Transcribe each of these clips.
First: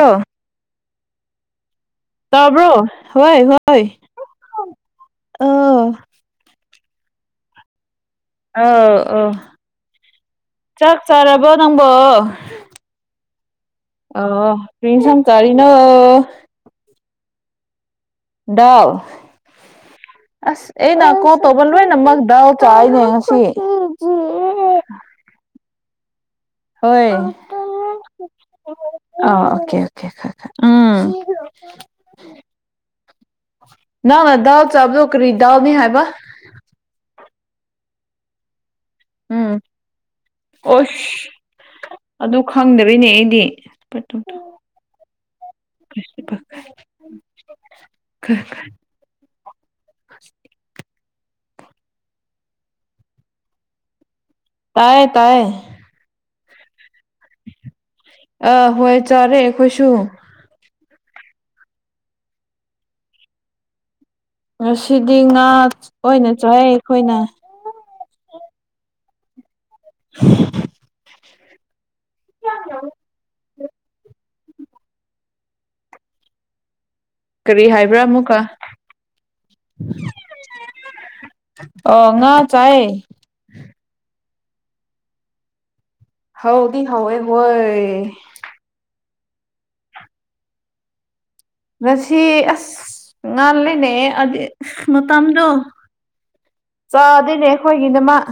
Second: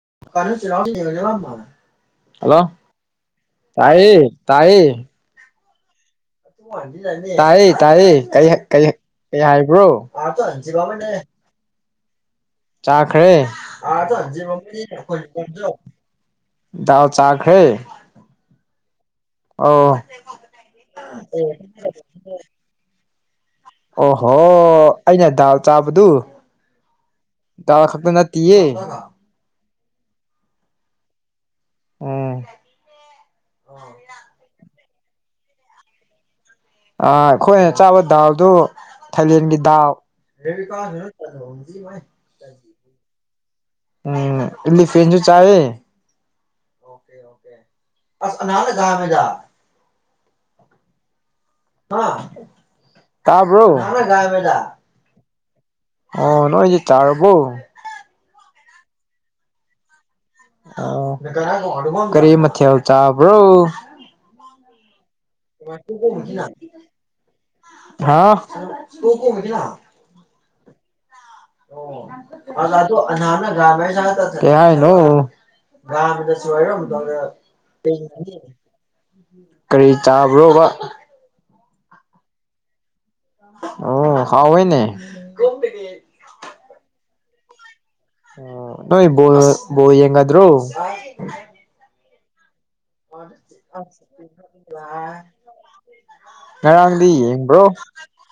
ꯑꯣ ꯀꯅꯤ ꯆꯤꯔꯥꯎ ꯇꯕ꯭ꯔꯣ ꯍꯣꯏ ꯍꯣꯏ ꯇꯥꯏꯌꯦ ꯑ ꯇꯥꯏ ꯇꯥꯏ ꯀ ꯀꯔꯤ ꯑꯧ ꯍꯥꯏꯕ꯭ꯔꯣ ꯏꯕ ꯅꯝꯕ ꯆꯥꯈ꯭ꯔꯦ ꯑ ꯀꯔꯤꯁꯪ ꯀꯥꯔꯤꯅ ꯗꯥꯜ ꯆꯥꯈꯩ ꯗꯥꯜ ꯑꯥꯁ ꯑꯩꯅ ꯀꯣꯜ ꯇꯧꯕ ꯂꯣꯏꯅꯃꯛ ꯗꯥꯜ ꯀꯥꯏꯅꯦ ꯉꯁꯤ ꯑꯣꯍꯣ ꯑꯩꯅ ꯗꯥꯜ ꯆꯥꯕꯗꯨ ꯍꯣꯏ ꯇꯋꯥ ꯈꯥꯛ ꯅ ꯇꯌꯦ ꯑ ꯑꯣꯀꯦ ꯑꯣꯀꯦ ꯎꯝ ꯎꯝ ꯅꯪ ꯅ ꯗꯥꯜ ꯆꯥꯕꯗꯣ ꯀꯔꯤ ꯗꯥꯜꯅꯤ ꯍꯥꯏꯕ ꯑꯥ ꯑꯩꯈꯣꯏꯅ ꯆꯥꯕ ꯗꯥꯜꯗꯨ ꯊꯥꯏꯂꯤꯦꯟꯒꯤ ꯎꯝ ꯗꯥꯎ ꯑꯣꯁ ꯑꯗꯨ ꯈꯪꯗꯔꯤꯅꯦ ꯑꯩꯗꯤ ꯎꯝ ꯏꯂꯤꯐꯦꯟꯁꯨꯨ ꯆꯥꯋꯦ ꯀꯄ ꯑꯁ ꯑꯅꯗ ꯗꯃꯤꯗ ꯀꯥꯕ꯭ꯔꯣꯦꯗꯥ ꯇꯥꯏꯌꯦ ꯇꯥꯏꯌꯦ ꯑꯣ ꯅꯣꯏꯦ ꯆꯥꯔꯕꯣ ꯑ ꯍꯣꯏ ꯆꯥꯔꯦ ꯑꯩꯈꯣꯏꯁꯨ ꯑ ꯀꯔꯤ ꯃꯊ ꯍꯧ ꯆꯥꯕ꯭ꯔꯣ ꯉꯁꯤꯗꯤ ꯉꯥ ꯑꯣꯏꯅ ꯆꯥꯏ ꯑꯩꯈꯣꯏꯅ ꯍꯥ ꯑꯣ ꯑ ꯑꯗꯨꯣ ꯅꯍꯅ ꯭ꯔꯃꯦꯁ ꯀꯅꯁꯨ ꯀꯔꯤ ꯍꯥꯏꯕ꯭ꯔꯥ ꯑꯃꯨꯛꯀ ꯀꯔꯤ ꯆꯥꯕ꯭ꯔꯣꯕ ꯑꯣ ꯉꯥ ꯆꯥꯏ ꯑꯣ ꯍꯋꯦꯅꯦ ꯀꯣꯛꯇꯚꯤ ꯍꯥꯎꯗꯤ ꯍꯣꯏ ꯍꯣꯏ ꯑꯣ ꯅꯣꯏꯣꯏ ꯣ ꯣ ꯌꯦꯡꯗ꯭ꯔꯣ ꯉꯁꯤ ꯑꯁ ꯉꯥꯂꯦꯅꯦ ꯃꯇꯝꯗꯣ ꯉꯔꯥꯡꯗꯤ ꯆꯥꯗꯦꯅꯦ ꯌꯦꯡꯕ꯭ꯔꯣ ꯑꯩꯈꯣꯏꯒꯤꯗꯃꯛ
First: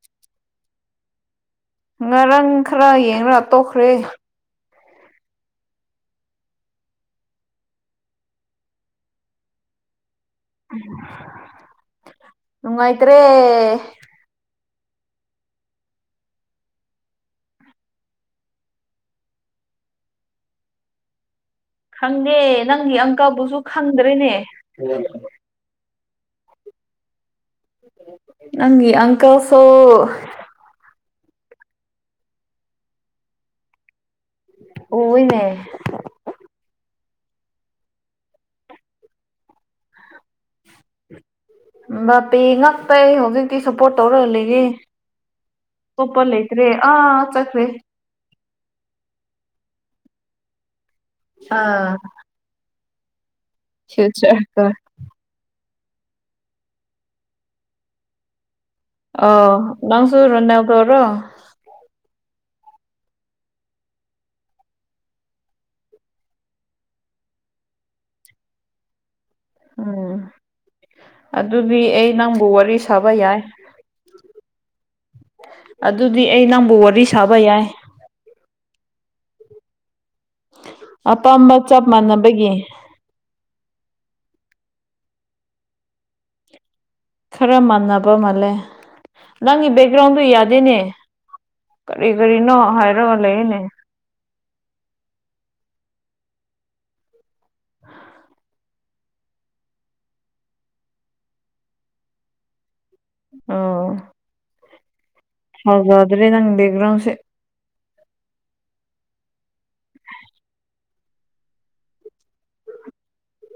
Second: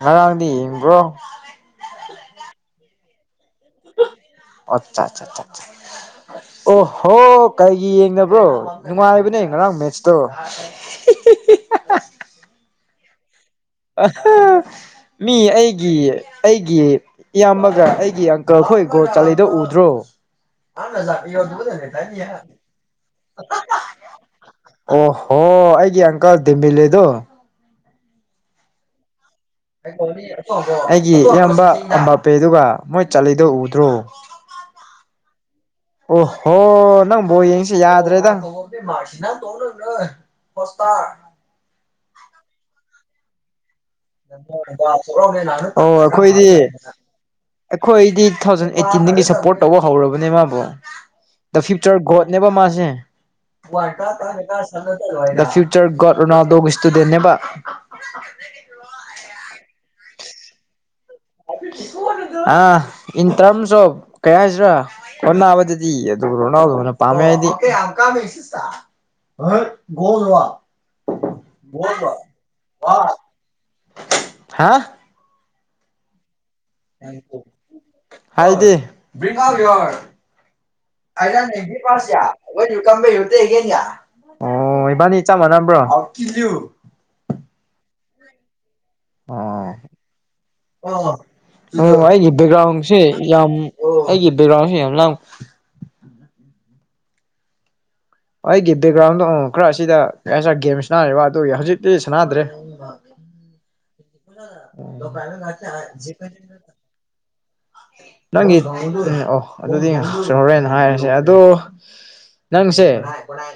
ꯉꯔꯥꯡꯗꯤ ꯍꯤꯡꯕ꯭ꯔꯣ ꯉꯔꯥꯡ ꯈꯔ ꯌꯦꯡ ꯇꯣꯛꯈ꯭ꯔꯦ ꯑꯆꯥ ꯑꯆꯥ ꯑꯣ ꯍꯣ ꯀꯩꯒꯤ ꯌꯦꯡꯗꯕ꯭ꯔꯣ ꯅꯨꯡꯉꯥꯏꯕꯅꯦ ꯉꯔꯥꯡ ꯃꯦꯠꯁꯇꯣ ꯅꯥꯏꯇ꯭ꯔꯦ ꯑ ꯃꯤ ꯑꯩꯒꯤ ꯑꯩꯒꯤ ꯏꯌꯥꯝꯕꯒ ꯑꯩꯒꯤ ꯑꯪꯀꯜ ꯍꯣꯏ ꯒꯣꯜ ꯆꯜꯂꯤꯗꯣ ꯎꯗ꯭ꯔꯣ ꯈꯪꯗꯦ ꯅꯪꯒꯤ ꯑꯪꯀꯜꯕꯨꯁꯨ ꯈꯪꯗ꯭ꯔꯦꯅꯦ ꯑꯣ ꯍꯣ ꯑꯩꯒꯤ ꯑꯪ ꯀꯜ ꯗꯦꯃꯦꯂ° ꯗꯣ [inaudible] ꯅꯪꯪꯒꯤ ꯑꯪ ꯀꯜ ꯁꯨ ꯑꯩꯒꯤ ꯏꯌꯥꯝꯕ ꯃꯄꯦꯗꯨꯒ ꯃꯣꯏ ꯆꯜꯂꯤꯗꯣ ꯎꯗ꯭ꯔꯣ ꯎꯋꯦꯅꯦ ꯑꯣ ꯍꯣ ꯅꯪ ꯕꯣꯜ ꯌꯦꯡꯁꯤ ꯌꯥꯗ꯭ꯔꯦꯗ [inaudible] ꯃꯄꯤ ꯉꯥꯛꯇꯩ ꯍꯧꯖꯤꯛ ꯁꯨꯄꯣꯔꯠ ꯇꯧꯔ ꯑꯣ ꯑꯩꯈꯣꯏꯗꯤ ꯂꯩꯇ꯭ꯔꯦ ꯑꯥ ꯆꯠꯈ꯭ꯔꯦ ꯑꯩꯈꯣꯏꯗꯤ ꯇꯨ ꯊꯥꯎꯖꯟ ꯑꯦꯠꯇꯤꯟꯗꯒꯤ ꯁꯄꯣꯔꯠ ꯇꯧꯕ ꯍꯧꯔꯕꯅꯦ ꯃꯥꯕꯨ ꯗ ꯑꯥ ꯐ꯭ꯌꯨꯆꯔ ꯒꯣꯗ ꯅꯦꯕ ꯃꯥꯁꯦ ꯐ꯭ꯌꯨꯆꯔꯒ ꯗ ꯐ꯭ꯌꯨꯆꯔ ꯒꯣꯗ ꯔꯣꯅꯥꯜꯗꯣꯒꯤ ꯁ꯭ꯇꯨꯗꯦꯟ ꯅꯦꯕ [inaudible] ꯑꯣ ꯅꯪꯁꯨ ꯔꯣꯅꯥꯜꯗꯣꯔꯣ ꯑꯥ ꯏꯟ ꯇ꯭ꯔꯝꯁ ꯑꯣꯐ ꯀꯩ ꯍꯥꯏꯁꯤꯔꯥ ꯑꯣꯅꯕꯗꯗꯤ ꯑꯗꯨ ꯔꯣꯅꯥꯜꯗꯣꯅ ꯄꯥꯝꯃꯦ ꯑꯩꯗꯤ ꯎꯝ ꯑꯗꯨꯗꯤ ꯑꯩ ꯅꯪꯕꯨ ꯋꯥꯔꯤ ꯁꯥꯕ ꯌꯥꯏ [unintelligible] ꯍꯥ ꯑꯗꯨꯗꯤ ꯑꯩ ꯅꯪꯕꯨ ꯋꯥ ꯍꯥꯏꯗꯤ [unintelligible] ꯑꯄꯥꯝꯕ ꯆꯞ ꯃꯥꯟꯅꯕꯒꯤ ꯑꯣ ꯏꯕꯥꯟꯅꯤ ꯆꯞ ꯃꯥꯟꯅꯕ꯭ꯔꯣ ꯈꯔ ꯃꯥꯟꯅꯕ ꯃꯥꯜꯂꯦ ꯅꯪꯒꯤ ꯑꯣ ꯕꯦꯛꯒ꯭ꯔꯥꯎꯟꯗꯣ ꯌꯥꯗꯦꯅꯦ ꯀꯔꯤ ꯀꯔꯤꯅꯣ ꯍꯥꯏꯔꯒ ꯂꯩꯑꯦꯅꯦ ꯑꯣ ꯑꯩꯒꯤ ꯕꯦꯔꯥꯎꯟꯁꯨ ꯌꯥꯝ ꯂꯥꯉ ꯑꯩꯒꯤ ꯕꯦꯛꯒ꯭ꯔꯥꯎꯟꯁꯦ ꯑꯃꯨꯛ ꯈꯔ ꯑꯁꯤꯗ ꯉꯁꯥꯏ ꯒꯦꯝ ꯁꯅꯥꯔꯤꯕ ꯑꯗꯨꯒꯤ ꯍꯧꯖꯤꯛꯇꯤ ꯁꯥꯟꯅꯗ꯭ꯔꯦ ꯑꯣ [unintelligible] ꯐꯖꯗ꯭ꯔꯦ ꯅꯪ ꯕꯦꯛꯒ꯭ꯔꯥꯎꯟ ꯁꯦ ꯅꯪꯒꯤ ꯎꯝ ꯑꯣ ꯑꯗꯨꯗꯤ ꯍꯧꯔꯦꯅ ꯍꯥꯏꯔꯁꯦ ꯑꯗꯣ ꯅꯪꯁꯦ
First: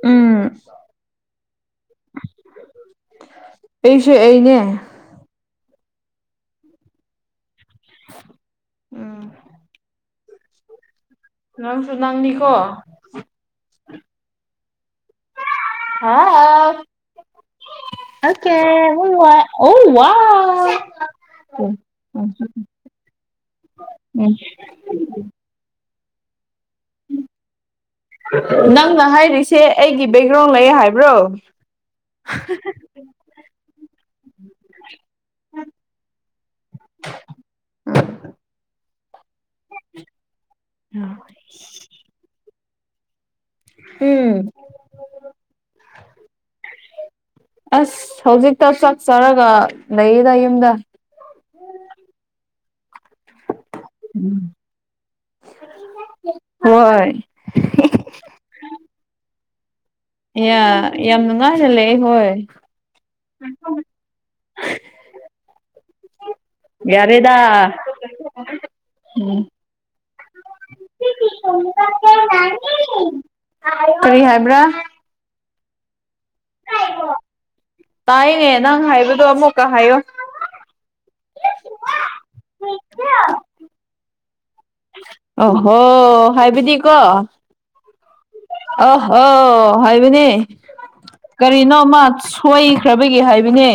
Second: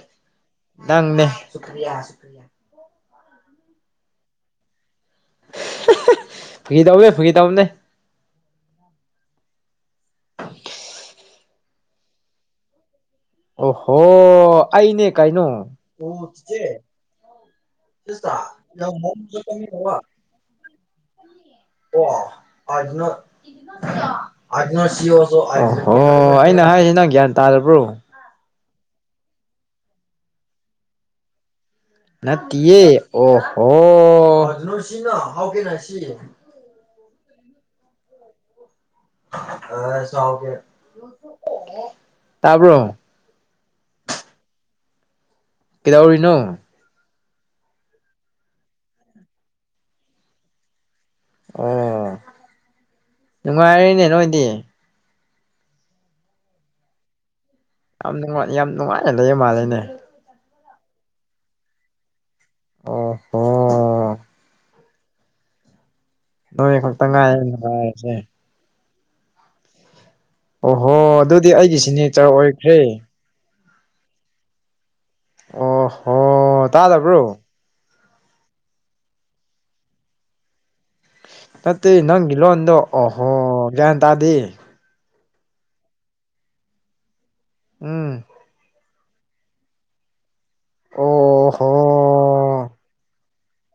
ꯎꯝ ꯅꯪꯅꯦ ꯑꯩꯁꯦ ꯑꯩꯅꯦ ꯐꯥꯒꯤ ꯇꯧꯕꯅꯦ ꯐꯥꯒꯤ ꯇꯧꯕꯅꯦ ꯎꯝ ꯅꯪꯁꯨ ꯅꯪꯅꯤꯀꯣ ꯑꯣꯍꯣ ꯑꯩꯅꯦ ꯀꯩꯅꯣ ꯍꯥ ꯑꯣꯀꯦ [unintelligible] ꯎ ꯋꯥꯎ [inaudible] ꯑꯣꯍꯣ ꯑꯩꯅ ꯍꯥꯏꯁꯦ ꯅꯪ ꯒ꯭ꯌꯥꯟ ꯇꯥꯗꯕ꯭ꯔꯣ ꯅꯪꯅ ꯍꯥꯏꯔꯤꯁꯦ ꯑꯩꯒꯤ ꯕꯦꯛꯒ꯭ꯔꯥꯎꯟ ꯂꯩ ꯍꯥꯏꯕ꯭ꯔꯣ ꯅꯠꯇꯤꯌꯦ ꯑꯣꯍꯣ ꯇꯥꯕ꯭ꯔꯣ ꯎꯝ ꯀꯩꯗꯧꯔꯤꯅꯣ ꯑꯁ ꯍꯧꯖꯤꯛꯇ ꯆꯥꯛ ꯆꯔꯒ ꯂꯩꯌꯦꯗ ꯌꯨꯝꯗ ꯑꯣ ꯅꯨꯡꯉꯥꯏꯔꯤꯅꯦ ꯅꯣꯏꯗꯤ ꯍꯣꯏ ꯌꯥꯝ ꯅꯨꯡꯉꯥꯏ ꯌꯥꯝ ꯅꯨꯡꯉꯥꯏꯅ ꯂꯩꯌꯦ ꯃꯥꯜꯂꯅꯦ ꯌꯥ ꯌꯥꯝ ꯅꯨꯡꯉꯥꯏꯁꯤꯜꯂ ꯑꯩ ꯍꯣꯏ ꯑꯣꯍꯣ [unintelligible] ꯅꯣꯏ ꯈꯛꯇ ꯌꯥꯔꯦꯗ ꯉꯥꯏꯔꯦ ꯅꯨꯡꯉꯥꯏꯔꯤꯁꯦ ꯎꯝ ꯑꯣꯍꯣ ꯑꯗꯨꯗꯤ ꯑꯩꯒꯤ ꯁꯤꯅꯦꯆꯔ ꯑꯣꯏꯈ꯭ꯔꯦ ꯀꯔꯤ ꯍꯥꯏꯕ꯭ꯔꯥ ꯑꯣ ꯍꯣ ꯇꯥꯖꯕ꯭ꯔꯣ ꯇꯥꯏꯅꯦ ꯅꯪ ꯍꯥꯏꯕꯗꯣ ꯑꯃꯨꯛꯀ ꯍꯥꯏꯌꯨ ꯅꯠꯇꯦ ꯅꯪꯒꯤ ꯂꯣꯟꯗꯣ ꯑꯣꯍꯣ ꯒ꯭ꯌꯥꯟ ꯇꯥꯗꯦ ꯑꯣꯍꯣ ꯍꯥꯏꯕꯗꯤꯀꯣ ꯎꯝ ꯑ ꯍꯣ ꯍꯥꯏꯕꯤꯅꯦ ꯑꯣꯍꯣ ꯀꯔꯤꯅꯣ ꯃꯥ ꯁꯣꯏꯈ꯭ꯔꯕꯒꯦ ꯍꯥꯏꯕꯅꯦ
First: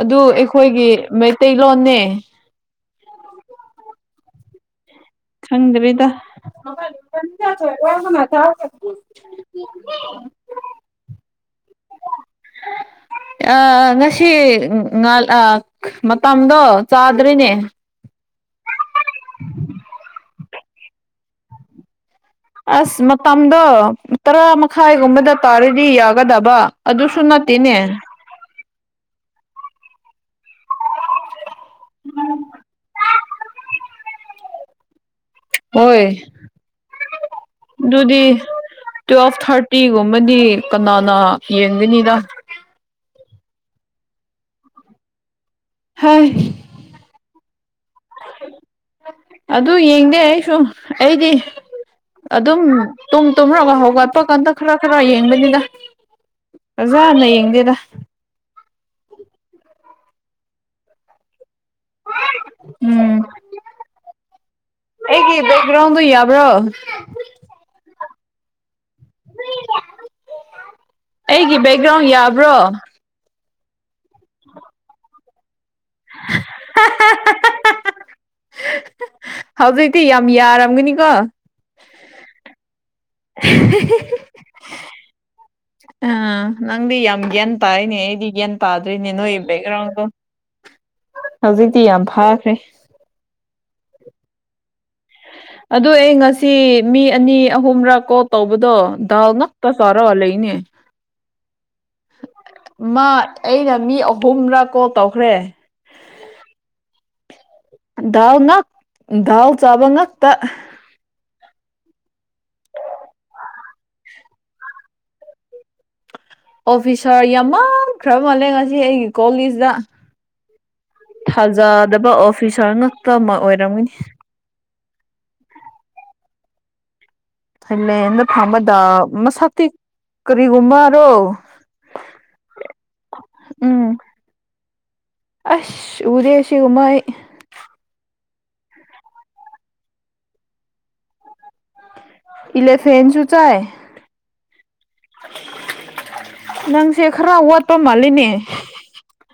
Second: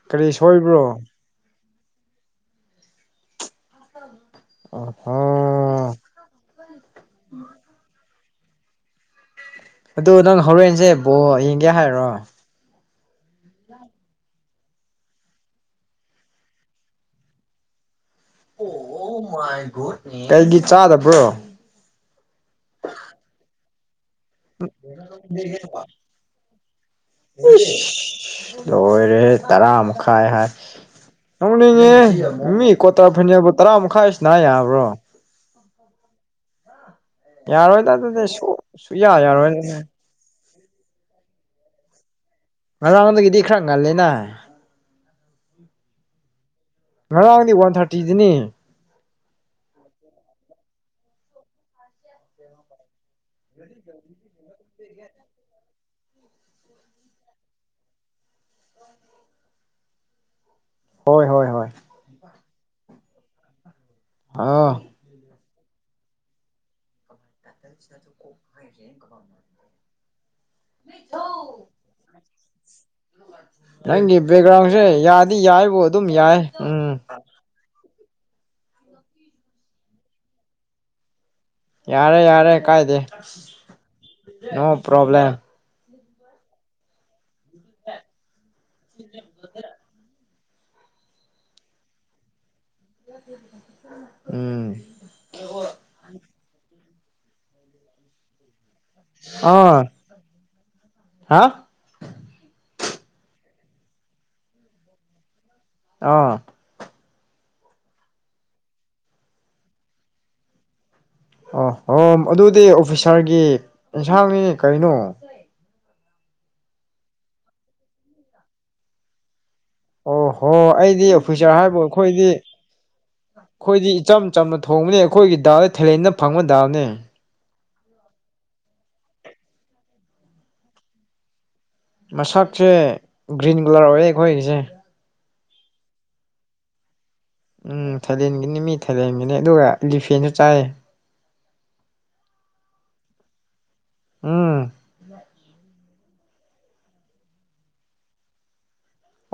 ꯑꯗꯨ ꯀꯔꯤ ꯑꯩꯈꯣꯏꯒꯤ ꯁꯣꯏꯕ꯭ꯔꯣ ꯃꯩꯇꯩꯂꯣꯟꯅꯦ ꯑꯥ ꯈꯪꯗꯕꯤꯗ ꯑꯗꯨ ꯅꯪ ꯍꯣꯔꯦꯟꯁꯦ ꯕꯣꯜ ꯌꯦꯡꯒꯦ ꯍꯥꯏꯔꯣ ꯉꯁꯤ ꯃꯇꯝꯗꯣ ꯆꯥꯗ꯭ꯔꯔꯤꯅꯦ ꯑꯣ ꯀꯩꯒꯤ ꯆꯥꯗꯕ꯭ꯔꯣ ꯑꯁ ꯃꯇꯝꯗꯣ ꯇꯔꯥ ꯃꯈꯥꯏꯒꯨꯝꯕꯗ ꯇꯥꯔꯗꯤ ꯌꯥꯒꯗꯕ ꯑꯗꯨꯁꯨ ꯅꯠꯇꯦꯅꯦ ꯂꯣꯏꯔꯦ ꯇꯔꯥ ꯃꯈꯥꯏ ꯍꯥꯏ ꯅꯧꯅꯤꯡꯉꯦ ꯃꯤ ꯀꯣꯠꯇ꯭ꯔꯥ ꯐꯅꯦꯛꯕꯨ ꯇꯔꯥ ꯃꯈꯥꯏꯁꯤꯅ ꯌꯥꯕ꯭ꯔꯣ ꯍꯣꯏ ꯌꯥꯔꯣꯏꯗ ꯑꯗꯨꯗꯤ ꯁꯨ ꯁꯨꯌꯥ ꯇꯨꯋꯦꯜ ꯌꯥꯔꯣꯏꯗ ꯊꯥꯔꯇꯤ ꯑꯃꯗꯤ ꯀꯅꯥꯅ ꯌꯦꯡꯒꯅꯤꯗ ꯉꯔꯥꯡꯣꯟꯗꯒꯤꯗꯤ ꯈꯔ ꯉꯜꯂꯤꯅ ꯍꯥꯏ ꯉꯔꯥꯡꯗꯤ ꯋꯥꯟ ꯊꯥꯇꯤ ꯑꯗꯨ ꯌꯦꯡꯗꯦ ꯑꯩꯁꯨ ꯑꯩꯗꯤ ꯑꯗꯨꯝ ꯇꯨꯡ ꯇꯨꯝꯔꯒ ꯍꯧꯒꯠꯄ ꯀꯥꯟꯗ ꯈꯔ ꯈꯔ ꯌꯦꯡꯕꯅꯤꯗ ꯑꯣꯖꯥ ꯍꯥꯟꯅ ꯌꯦꯡꯗꯦꯔ ꯍꯣꯏ ꯍꯣꯏ ꯍꯣꯏ ꯎꯝ ꯑꯥ ꯑꯩꯒꯤ ꯕꯦꯛꯒ꯭ꯔꯥꯎꯟꯗꯣ ꯌꯥꯕ꯭ꯔꯣ [unintelligible] [inaudible] ꯑꯩꯒꯤ ꯕꯦꯛꯒ꯭ꯔꯥꯎꯟ ꯌꯥꯕ꯭ꯔꯣ ꯅꯪꯒꯤ ꯕꯦꯛꯒ꯭ꯔꯥꯎꯟꯁꯦ ꯌꯥꯗꯤ ꯌꯥꯏꯕꯨ ꯑꯗꯨꯝ ꯌꯥꯏ ꯎꯝ [unintelligible] ꯍꯧꯖꯤꯛꯇꯤ ꯌꯥꯝ ꯌꯥꯔꯝꯒꯅꯤꯀꯣ ꯌꯥꯔꯦ ꯌꯥꯔꯦ ꯀꯥꯏꯗꯦ ꯅꯣ ꯄ꯭ꯔꯣꯕ꯭ꯂꯦꯝꯂꯦꯝ ꯑ ꯅꯪꯗꯤ ꯌꯥꯝ ꯒꯦꯟ ꯇꯥꯏꯅꯦ ꯑꯩꯗꯤ ꯒꯦꯟ ꯄꯥꯗ꯭ꯔꯔꯤ ꯕꯦꯛꯒ꯭ꯔꯥꯎꯟꯗꯣ ꯍꯧꯖꯤꯛꯇꯤ ꯌꯥꯝ ꯐꯥꯈ꯭ꯔꯦ ꯎꯝ ꯑꯗꯨ ꯑꯩ ꯉꯁꯤ ꯃꯤ ꯑꯅꯤ ꯑꯍꯨꯝꯔꯛ ꯀꯣ ꯇꯧꯕꯗꯣ ꯇꯥꯜ ꯉꯥꯛ ꯇ ꯑꯥ ꯆꯔꯒ ꯂꯩꯅꯦ ꯍꯥ ꯃꯥ ꯑꯩꯅ ꯃꯤ ꯑꯍꯨꯝꯗꯥ ꯀꯣꯜ ꯇꯧꯈ꯭ꯔꯦ ꯑꯥ ꯗꯜꯉꯥꯛ ꯗꯜ ꯆꯥꯕ ꯉꯥꯛꯇ ꯑꯣ ꯑꯣ ꯑꯗꯨꯗꯤ ꯑꯣꯐꯤꯁꯥꯔꯒꯤ ꯑꯦꯟꯁꯥꯡꯅꯤ ꯀꯩꯅꯣ ꯑꯣꯐꯤꯁꯥꯔ ꯌꯥꯝ ꯃꯥꯟꯈ꯭ꯔ ꯃꯥꯜꯂꯦ ꯉꯁꯤ ꯑꯩꯒꯤ ꯀꯣꯂꯦꯖꯇ ꯑꯣ ꯍꯣ ꯑꯩꯗꯤ ꯑꯣꯐꯤꯁꯥꯔ ꯍꯥꯏꯕꯨ ꯊꯥꯖꯗꯕ ꯑꯩꯈꯣꯏꯗꯤ ꯑꯣꯐꯤꯁꯥꯔ ꯉꯥꯛꯇꯃꯛ ꯑꯩꯈꯣꯏꯗꯤ ꯑꯣꯏꯔꯝꯒꯅꯤ ꯏꯆꯝ ꯆꯝꯅ ꯊꯣꯡꯕꯅꯦ ꯑꯩꯈꯣꯏꯒꯤ ꯗꯥꯜꯗ ꯊꯥꯂꯦꯟꯘ ꯐꯪꯕ ꯗꯥꯜꯅꯦ ꯊꯥꯏꯂꯦꯟꯗ ꯐꯝꯕꯗ ꯃꯁꯛꯇꯤ ꯀꯔꯤꯒꯨꯝꯕꯔꯣ ꯃꯁꯛꯁꯦ ꯒ꯭ꯔꯤꯟ ꯀꯂꯔ ꯎꯝ ꯑꯣꯏꯌꯦꯦꯑꯩꯈꯣꯏꯒꯤꯁꯦ ꯑꯁ ꯎꯗꯦ ꯁꯤꯒꯃꯥꯏ ꯎꯝ ꯊꯥꯂꯦꯟꯒꯤꯅꯤ ꯃꯤ ꯊꯥꯏꯂꯦꯟꯒꯤꯅꯤ ꯑꯗꯨꯒ ꯏꯂꯤꯐꯦꯟꯁꯨ ꯆꯥꯏꯑ ꯏꯂꯤꯐꯦꯟꯁꯨ ꯆꯥꯏ ꯎꯝ ꯅꯪꯁꯦ ꯈꯔ ꯋꯥꯠꯄ ꯃꯥꯜꯂꯤꯅꯦ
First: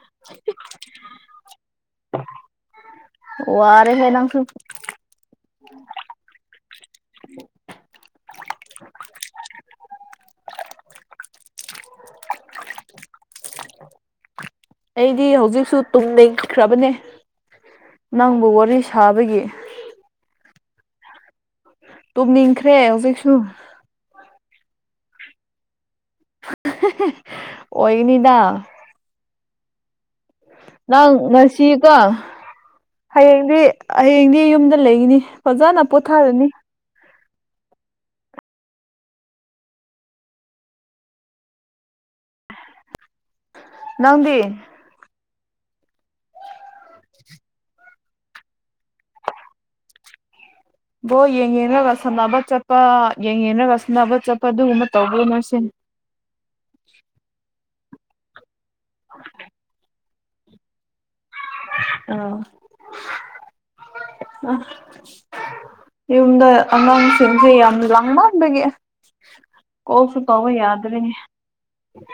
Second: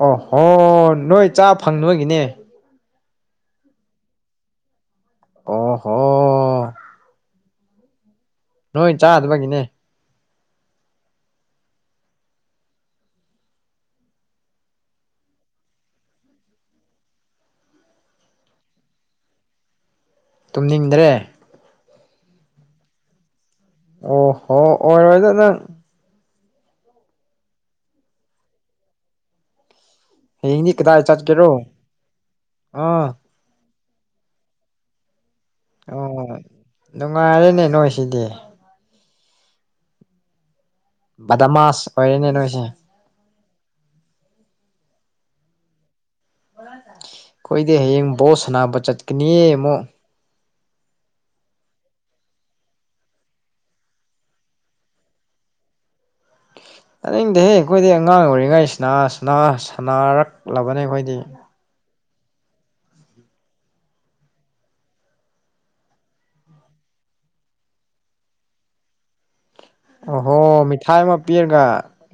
ꯑꯣꯍꯣꯏ ꯅꯣꯏ ꯆꯥ ꯐꯪꯗꯕꯒꯤꯅꯦ ꯋꯥꯔꯦ ꯍꯦ ꯅꯪꯁꯨ ꯑꯣꯍꯣ ꯅꯣꯏ ꯆꯥꯗꯕꯒꯤꯅꯦ ꯑꯩꯗꯤ ꯍꯧꯖꯤꯛꯁꯨ ꯇꯨꯝ ꯂꯩꯈ꯭ꯔꯕꯅꯦ ꯅꯪꯕꯨ ꯋꯥꯔꯤ ꯁꯥꯕꯒꯤ ꯇꯨꯝꯅꯤꯡꯗ꯭ꯔꯦ ꯇꯨꯝꯅꯤꯡꯈ꯭ꯔꯦ ꯍꯧꯖꯤꯛꯁꯨ ꯑꯣ ꯍꯣ ꯑꯣꯏ ꯍꯣꯏꯗꯗ ꯑꯣꯏꯒꯅꯤꯗ ꯍꯌꯦꯡꯗꯤ ꯀꯗꯥꯏ ꯅꯪ ꯆꯠꯀꯦꯔꯣ ꯉꯁꯤꯀꯣ ꯑꯥ ꯍꯌꯦꯡꯗꯤ ꯍꯌꯦꯡꯗꯤ ꯌꯨꯝꯗ ꯂꯩꯒꯅꯤ ꯐꯖꯅ ꯑꯣ ꯄꯣꯊꯥꯔꯅꯤ ꯅꯨꯡꯉꯥꯏꯔꯦꯅꯦ ꯅꯣꯏꯁꯤꯗꯤ ꯗꯃꯁ ꯑꯣꯏꯔꯦꯅꯦ ꯂꯣꯏꯁꯦ ꯅꯪꯗꯤ ꯑꯀꯣꯏꯗꯤ ꯍꯌꯦꯡ ꯕꯣꯁ ꯁꯥꯅꯕ ꯆꯠꯀꯅꯤꯌꯦ ꯑꯃꯨꯛ ꯕꯣ ꯌꯦꯡꯉꯔꯒ ꯁꯥꯟꯅꯕ ꯆꯠꯄ ꯌꯦꯡꯉꯔꯒ ꯁꯅꯕ ꯆꯠꯄ ꯑꯗꯨꯒꯨꯝꯕ ꯇꯧꯕꯤꯣꯏ ꯅꯣꯏ ꯁꯤꯅꯤ ꯇꯅꯤꯡꯗꯦꯍꯦ ꯑꯩꯈꯣꯏꯗꯤ ꯑꯉꯥꯡ ꯑꯣꯏꯔꯤꯉꯩ ꯁꯅ- ꯁꯅ- ꯁꯅꯔꯛꯂꯕꯅꯦ ꯑꯩꯈꯣꯏꯗꯤ ꯑ ꯑꯥ ꯌꯨꯝꯗ ꯑꯥꯡꯁꯤꯡꯁꯤ ꯌꯥꯝ ꯂꯥꯡꯃꯕꯒꯤ ꯑꯣꯍꯣ ꯃꯤꯊꯥꯏ ꯑꯃ ꯄꯤꯔꯒ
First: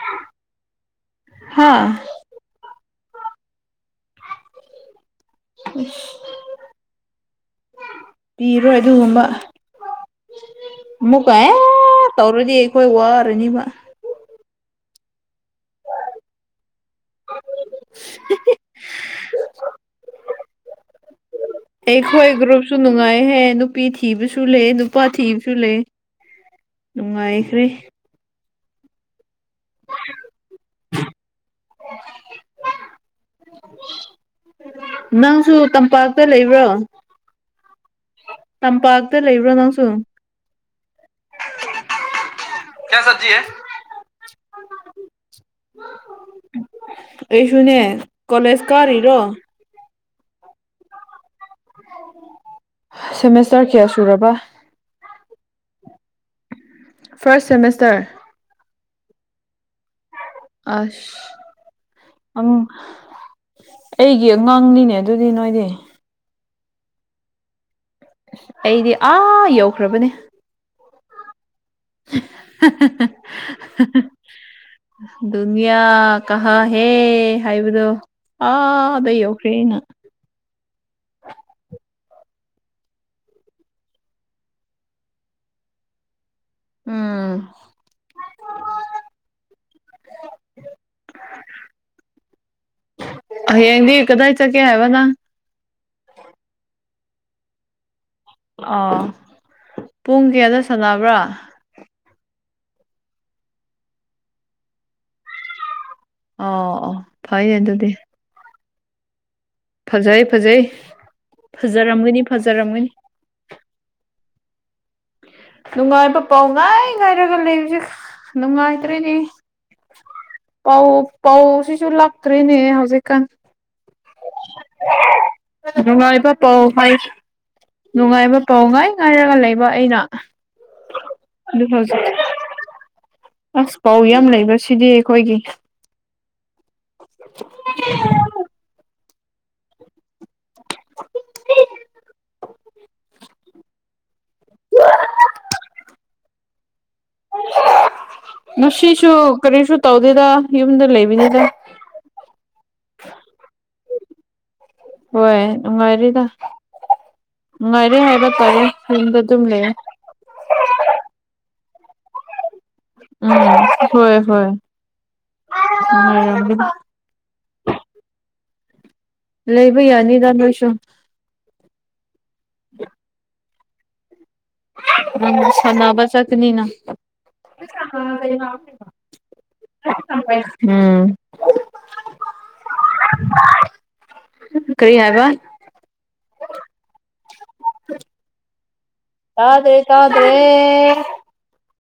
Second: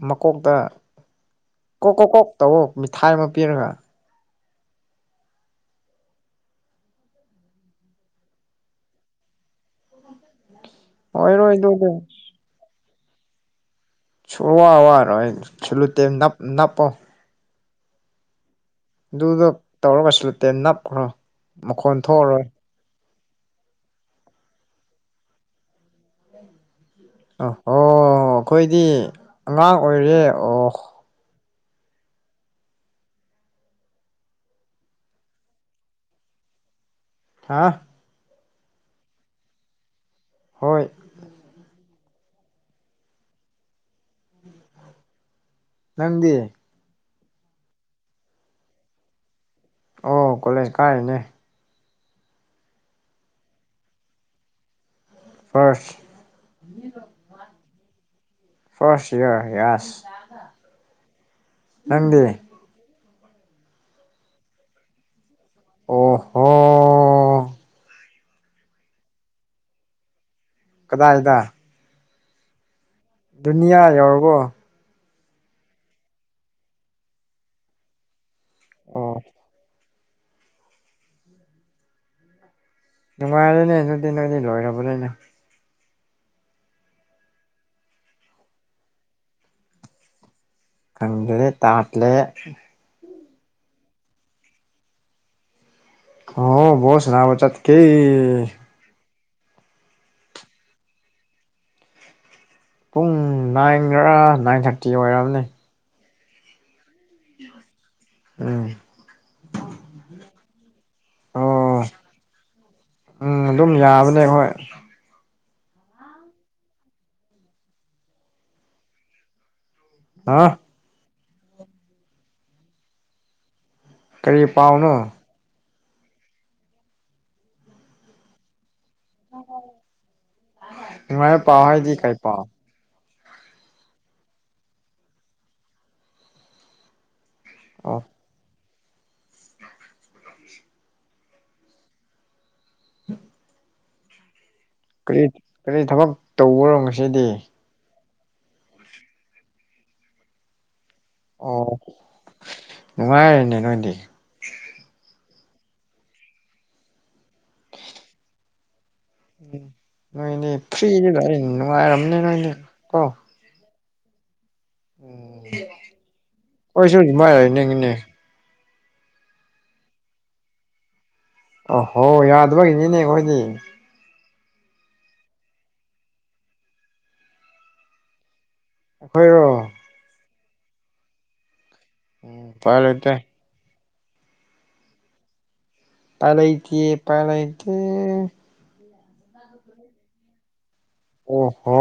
ꯃꯀꯣꯛꯇ ꯍꯥ ꯀꯣꯛ ꯀꯣꯛ ꯀꯣꯛ ꯇ ꯃꯤꯊꯥꯏ ꯑꯃ ꯄꯤꯔꯒ ꯎ ꯄꯤꯔꯣꯏ ꯑꯗꯨꯒꯨꯝꯕ ꯑꯃꯨꯛꯀ ꯍ ꯑꯣꯏꯔꯣꯏ ꯑꯗꯨꯗꯤ ꯇꯧꯔꯗꯤ ꯑꯩꯈꯣꯏ ꯋꯥꯔꯅꯤꯕ ꯁ ꯋꯥ ꯋꯥꯔꯣꯏ ꯁꯜꯂꯨꯇꯦꯝ ꯅꯞ ꯅꯞꯄꯣ inaudible ꯑꯗꯨꯗꯣ ꯇꯧꯔꯒꯁꯨ ꯂꯩꯠꯇꯦ ꯅꯞꯈ꯭ꯔꯣ ꯃꯈꯣꯟ ꯊꯣꯛꯑꯔꯣꯏ ꯁꯨ ꯅꯨꯡꯉꯥꯏꯍꯦ ꯅꯨꯄꯤ ꯊꯤꯕꯁꯨ ꯂꯩ ꯅꯨꯄꯥ ꯊꯤꯕꯁꯨ ꯂꯩ ꯑꯣ ꯅꯨꯡꯉꯥꯏꯈ꯭ꯔꯦ ꯍꯣ ꯑꯩꯈꯣꯏꯗꯤ ꯑꯉꯥꯡ ꯑꯣꯏꯔꯤꯌꯦ ꯑꯣ [unintelligible] ꯅꯪꯁꯨ ꯇꯝꯄꯥꯛꯇ ꯂꯩꯕ꯭ꯔꯣ ꯍꯥꯥ ꯇꯝꯄꯥꯛꯇ ꯂꯩꯕ꯭ꯔꯣ ꯅꯪꯁꯨꯨꯝ ꯍꯣꯏ ꯀꯌꯥ ꯁꯖꯤꯤꯦ ꯅꯪꯗꯤ ꯑꯩꯁꯨꯅꯦ ꯀꯣꯂꯦꯖ ꯀꯥꯔꯤꯔꯣ ꯑꯣ ꯀꯣꯂꯦꯖ ꯀꯥꯔꯤꯅꯦ ꯁꯦꯃꯦꯁꯇꯔ ꯀꯌꯥ ꯁꯨꯔꯕ first first semester first year yes ꯑꯁ ꯑꯪ ꯑꯩꯒꯤ ꯑꯉꯥꯡꯅꯤꯅꯦ ꯑꯗꯨꯗꯤ ꯅꯣꯏꯗꯤ ꯑꯣꯍꯣ ꯑꯩꯗꯤ ꯑꯥ ꯌꯧꯈ꯭ꯔꯕꯅꯦ ꯀꯗꯥꯏꯗ [unintelligible] ꯗꯨꯅꯤꯌꯥ ꯌꯧꯔꯕꯣ ꯗꯨꯅꯤꯌꯥ ꯀꯍꯥ ꯍꯦ ꯍꯥꯏꯕꯗꯣ ꯑꯥꯗ ꯑꯣ ꯌꯧ ꯀ꯭ꯔꯦꯅ ꯅꯨꯡꯉꯥꯏꯔꯦꯅꯦ ꯑꯗꯨꯗꯤ ꯅꯣꯏꯗꯤ ꯂꯣꯏꯔꯕꯅꯤꯅ ꯎꯝ ꯈꯪꯗꯔꯦ ꯇꯥꯠꯂꯦ ꯍꯌꯦꯡꯗꯤ ꯀꯗꯥꯏ ꯆꯦꯠꯀꯦ ꯍꯥꯏꯕ ꯅꯪ ꯑꯍꯣ ꯕꯣꯜ ꯁꯥꯟꯅꯕ ꯆꯠꯀꯦ ꯑꯥ ꯄꯨꯡ ꯀꯌꯥꯗ ꯁꯥꯅꯕ꯭ꯔꯥ ꯄꯨꯡ ꯅꯥꯏꯟꯒꯔꯥ ꯅꯥꯏꯟ ꯊꯥꯔꯇꯤ ꯑꯣꯏꯔꯝꯅꯤ ꯑꯣ ꯑꯣ ꯐꯩꯌꯦ ꯑꯗꯨꯗꯤ ꯎꯝ ꯐꯖꯩ ꯐꯖꯩ ꯑꯣ ꯐꯖꯔꯝꯒꯅꯤ ꯐꯖꯔꯝꯒꯅꯤ ꯎꯝ ꯑꯗꯨꯝ ꯌꯥꯕꯅꯦ ꯍꯣꯏ ꯅꯨꯡꯉꯥꯏꯕ ꯄꯥꯎ ꯉꯥꯏ ꯉꯥꯏꯔꯒ ꯂꯩꯕꯖꯤꯛ ꯅꯨꯡꯉꯥꯏꯇ꯭ꯔꯦꯅꯦ ꯍꯥ ꯄꯧ ꯄꯧ ꯁꯤꯁꯨ ꯂꯛꯇ꯭ꯔ‌ꯦꯅꯦ ꯍꯧꯖꯤꯛꯀꯥꯟ ꯀꯔꯤ ꯄꯥꯎꯅꯣ ꯅꯨꯡꯉꯥꯏꯕ ꯄꯧ ꯍꯥꯏ ꯅꯨꯡꯉꯥꯏꯕ ꯄꯥꯎ ꯉꯥꯏ ꯉꯥꯏꯔꯒ ꯂꯩꯕ ꯑꯩꯅ ꯅꯨꯡꯉꯥꯏꯕ ꯄꯥꯎ ꯑꯗꯨ ꯍꯥꯏꯗꯤ ꯍꯧꯖꯤꯛ ꯀꯩ ꯄꯥꯎ ꯑꯁ ꯄꯥꯎ ꯌꯥꯝ ꯂꯩꯕ ꯁꯤꯗꯤ ꯑꯩꯈꯣꯏꯒꯤ ꯑꯣ [unintelligible] [unintelligible] ꯀꯔꯤꯠ ꯀꯔꯤ ꯊꯕꯛ ꯇꯧꯕ꯭ꯔꯣ ꯉꯁꯤꯗꯤ ꯉꯁꯤꯁꯨ ꯀꯔꯤꯁꯨ ꯇꯧꯗꯦꯗ ꯌꯨꯝꯗ ꯂꯩꯕꯤꯅꯤ ꯑꯣ ꯅꯨꯡꯉꯥꯏꯔꯦꯅꯦ ꯅꯣꯏꯗꯤ ꯍꯣꯏ ꯅꯨꯡꯉꯥꯏꯔꯦꯗ ꯅꯨꯡꯉꯥꯏꯔꯦ ꯍꯥꯏꯕ ꯇꯥꯔꯦ ꯌꯨꯝꯗ ꯑꯗꯨꯝ ꯂꯩꯔꯦ ꯅꯣꯏꯅꯤ ꯐ꯭ꯔꯤꯗ ꯂꯩꯔꯦ ꯅꯨꯡꯉꯥꯏꯔꯝꯅꯤ ꯅꯣꯏꯅꯤ ꯀꯣ ꯎꯝ ꯍꯣꯏ ꯍꯣꯏ ꯅꯨꯡꯉꯥꯏꯔꯝꯒꯅꯤ ꯃꯥꯏ ꯑꯣꯏ ꯅꯤꯡꯉꯤꯅ° ꯂꯩꯕ ꯌꯥꯅꯤꯗ ꯅꯣꯏꯁꯨ ꯑꯣꯍꯣ ꯌꯥꯗꯕꯒꯤꯅꯤꯅꯦ ꯑꯩꯈꯣꯏꯗꯤ ꯎꯝ ꯁꯥꯅꯕ ꯆꯠꯀꯅꯤꯅ ꯑꯩꯈꯣꯏꯔꯣ ꯎꯝ ꯎꯄꯥꯏ ꯂꯩꯇꯦ ꯀꯔꯤ ꯍꯥꯏꯕ ꯎꯄꯥꯏ ꯂꯩꯇꯤꯌꯦ ꯎꯄꯥꯏ ꯂꯩꯇꯦ ꯇꯥꯗ꯭ꯔꯦ ꯇꯥꯗ꯭ꯔꯦ ꯑꯣ ꯍꯣ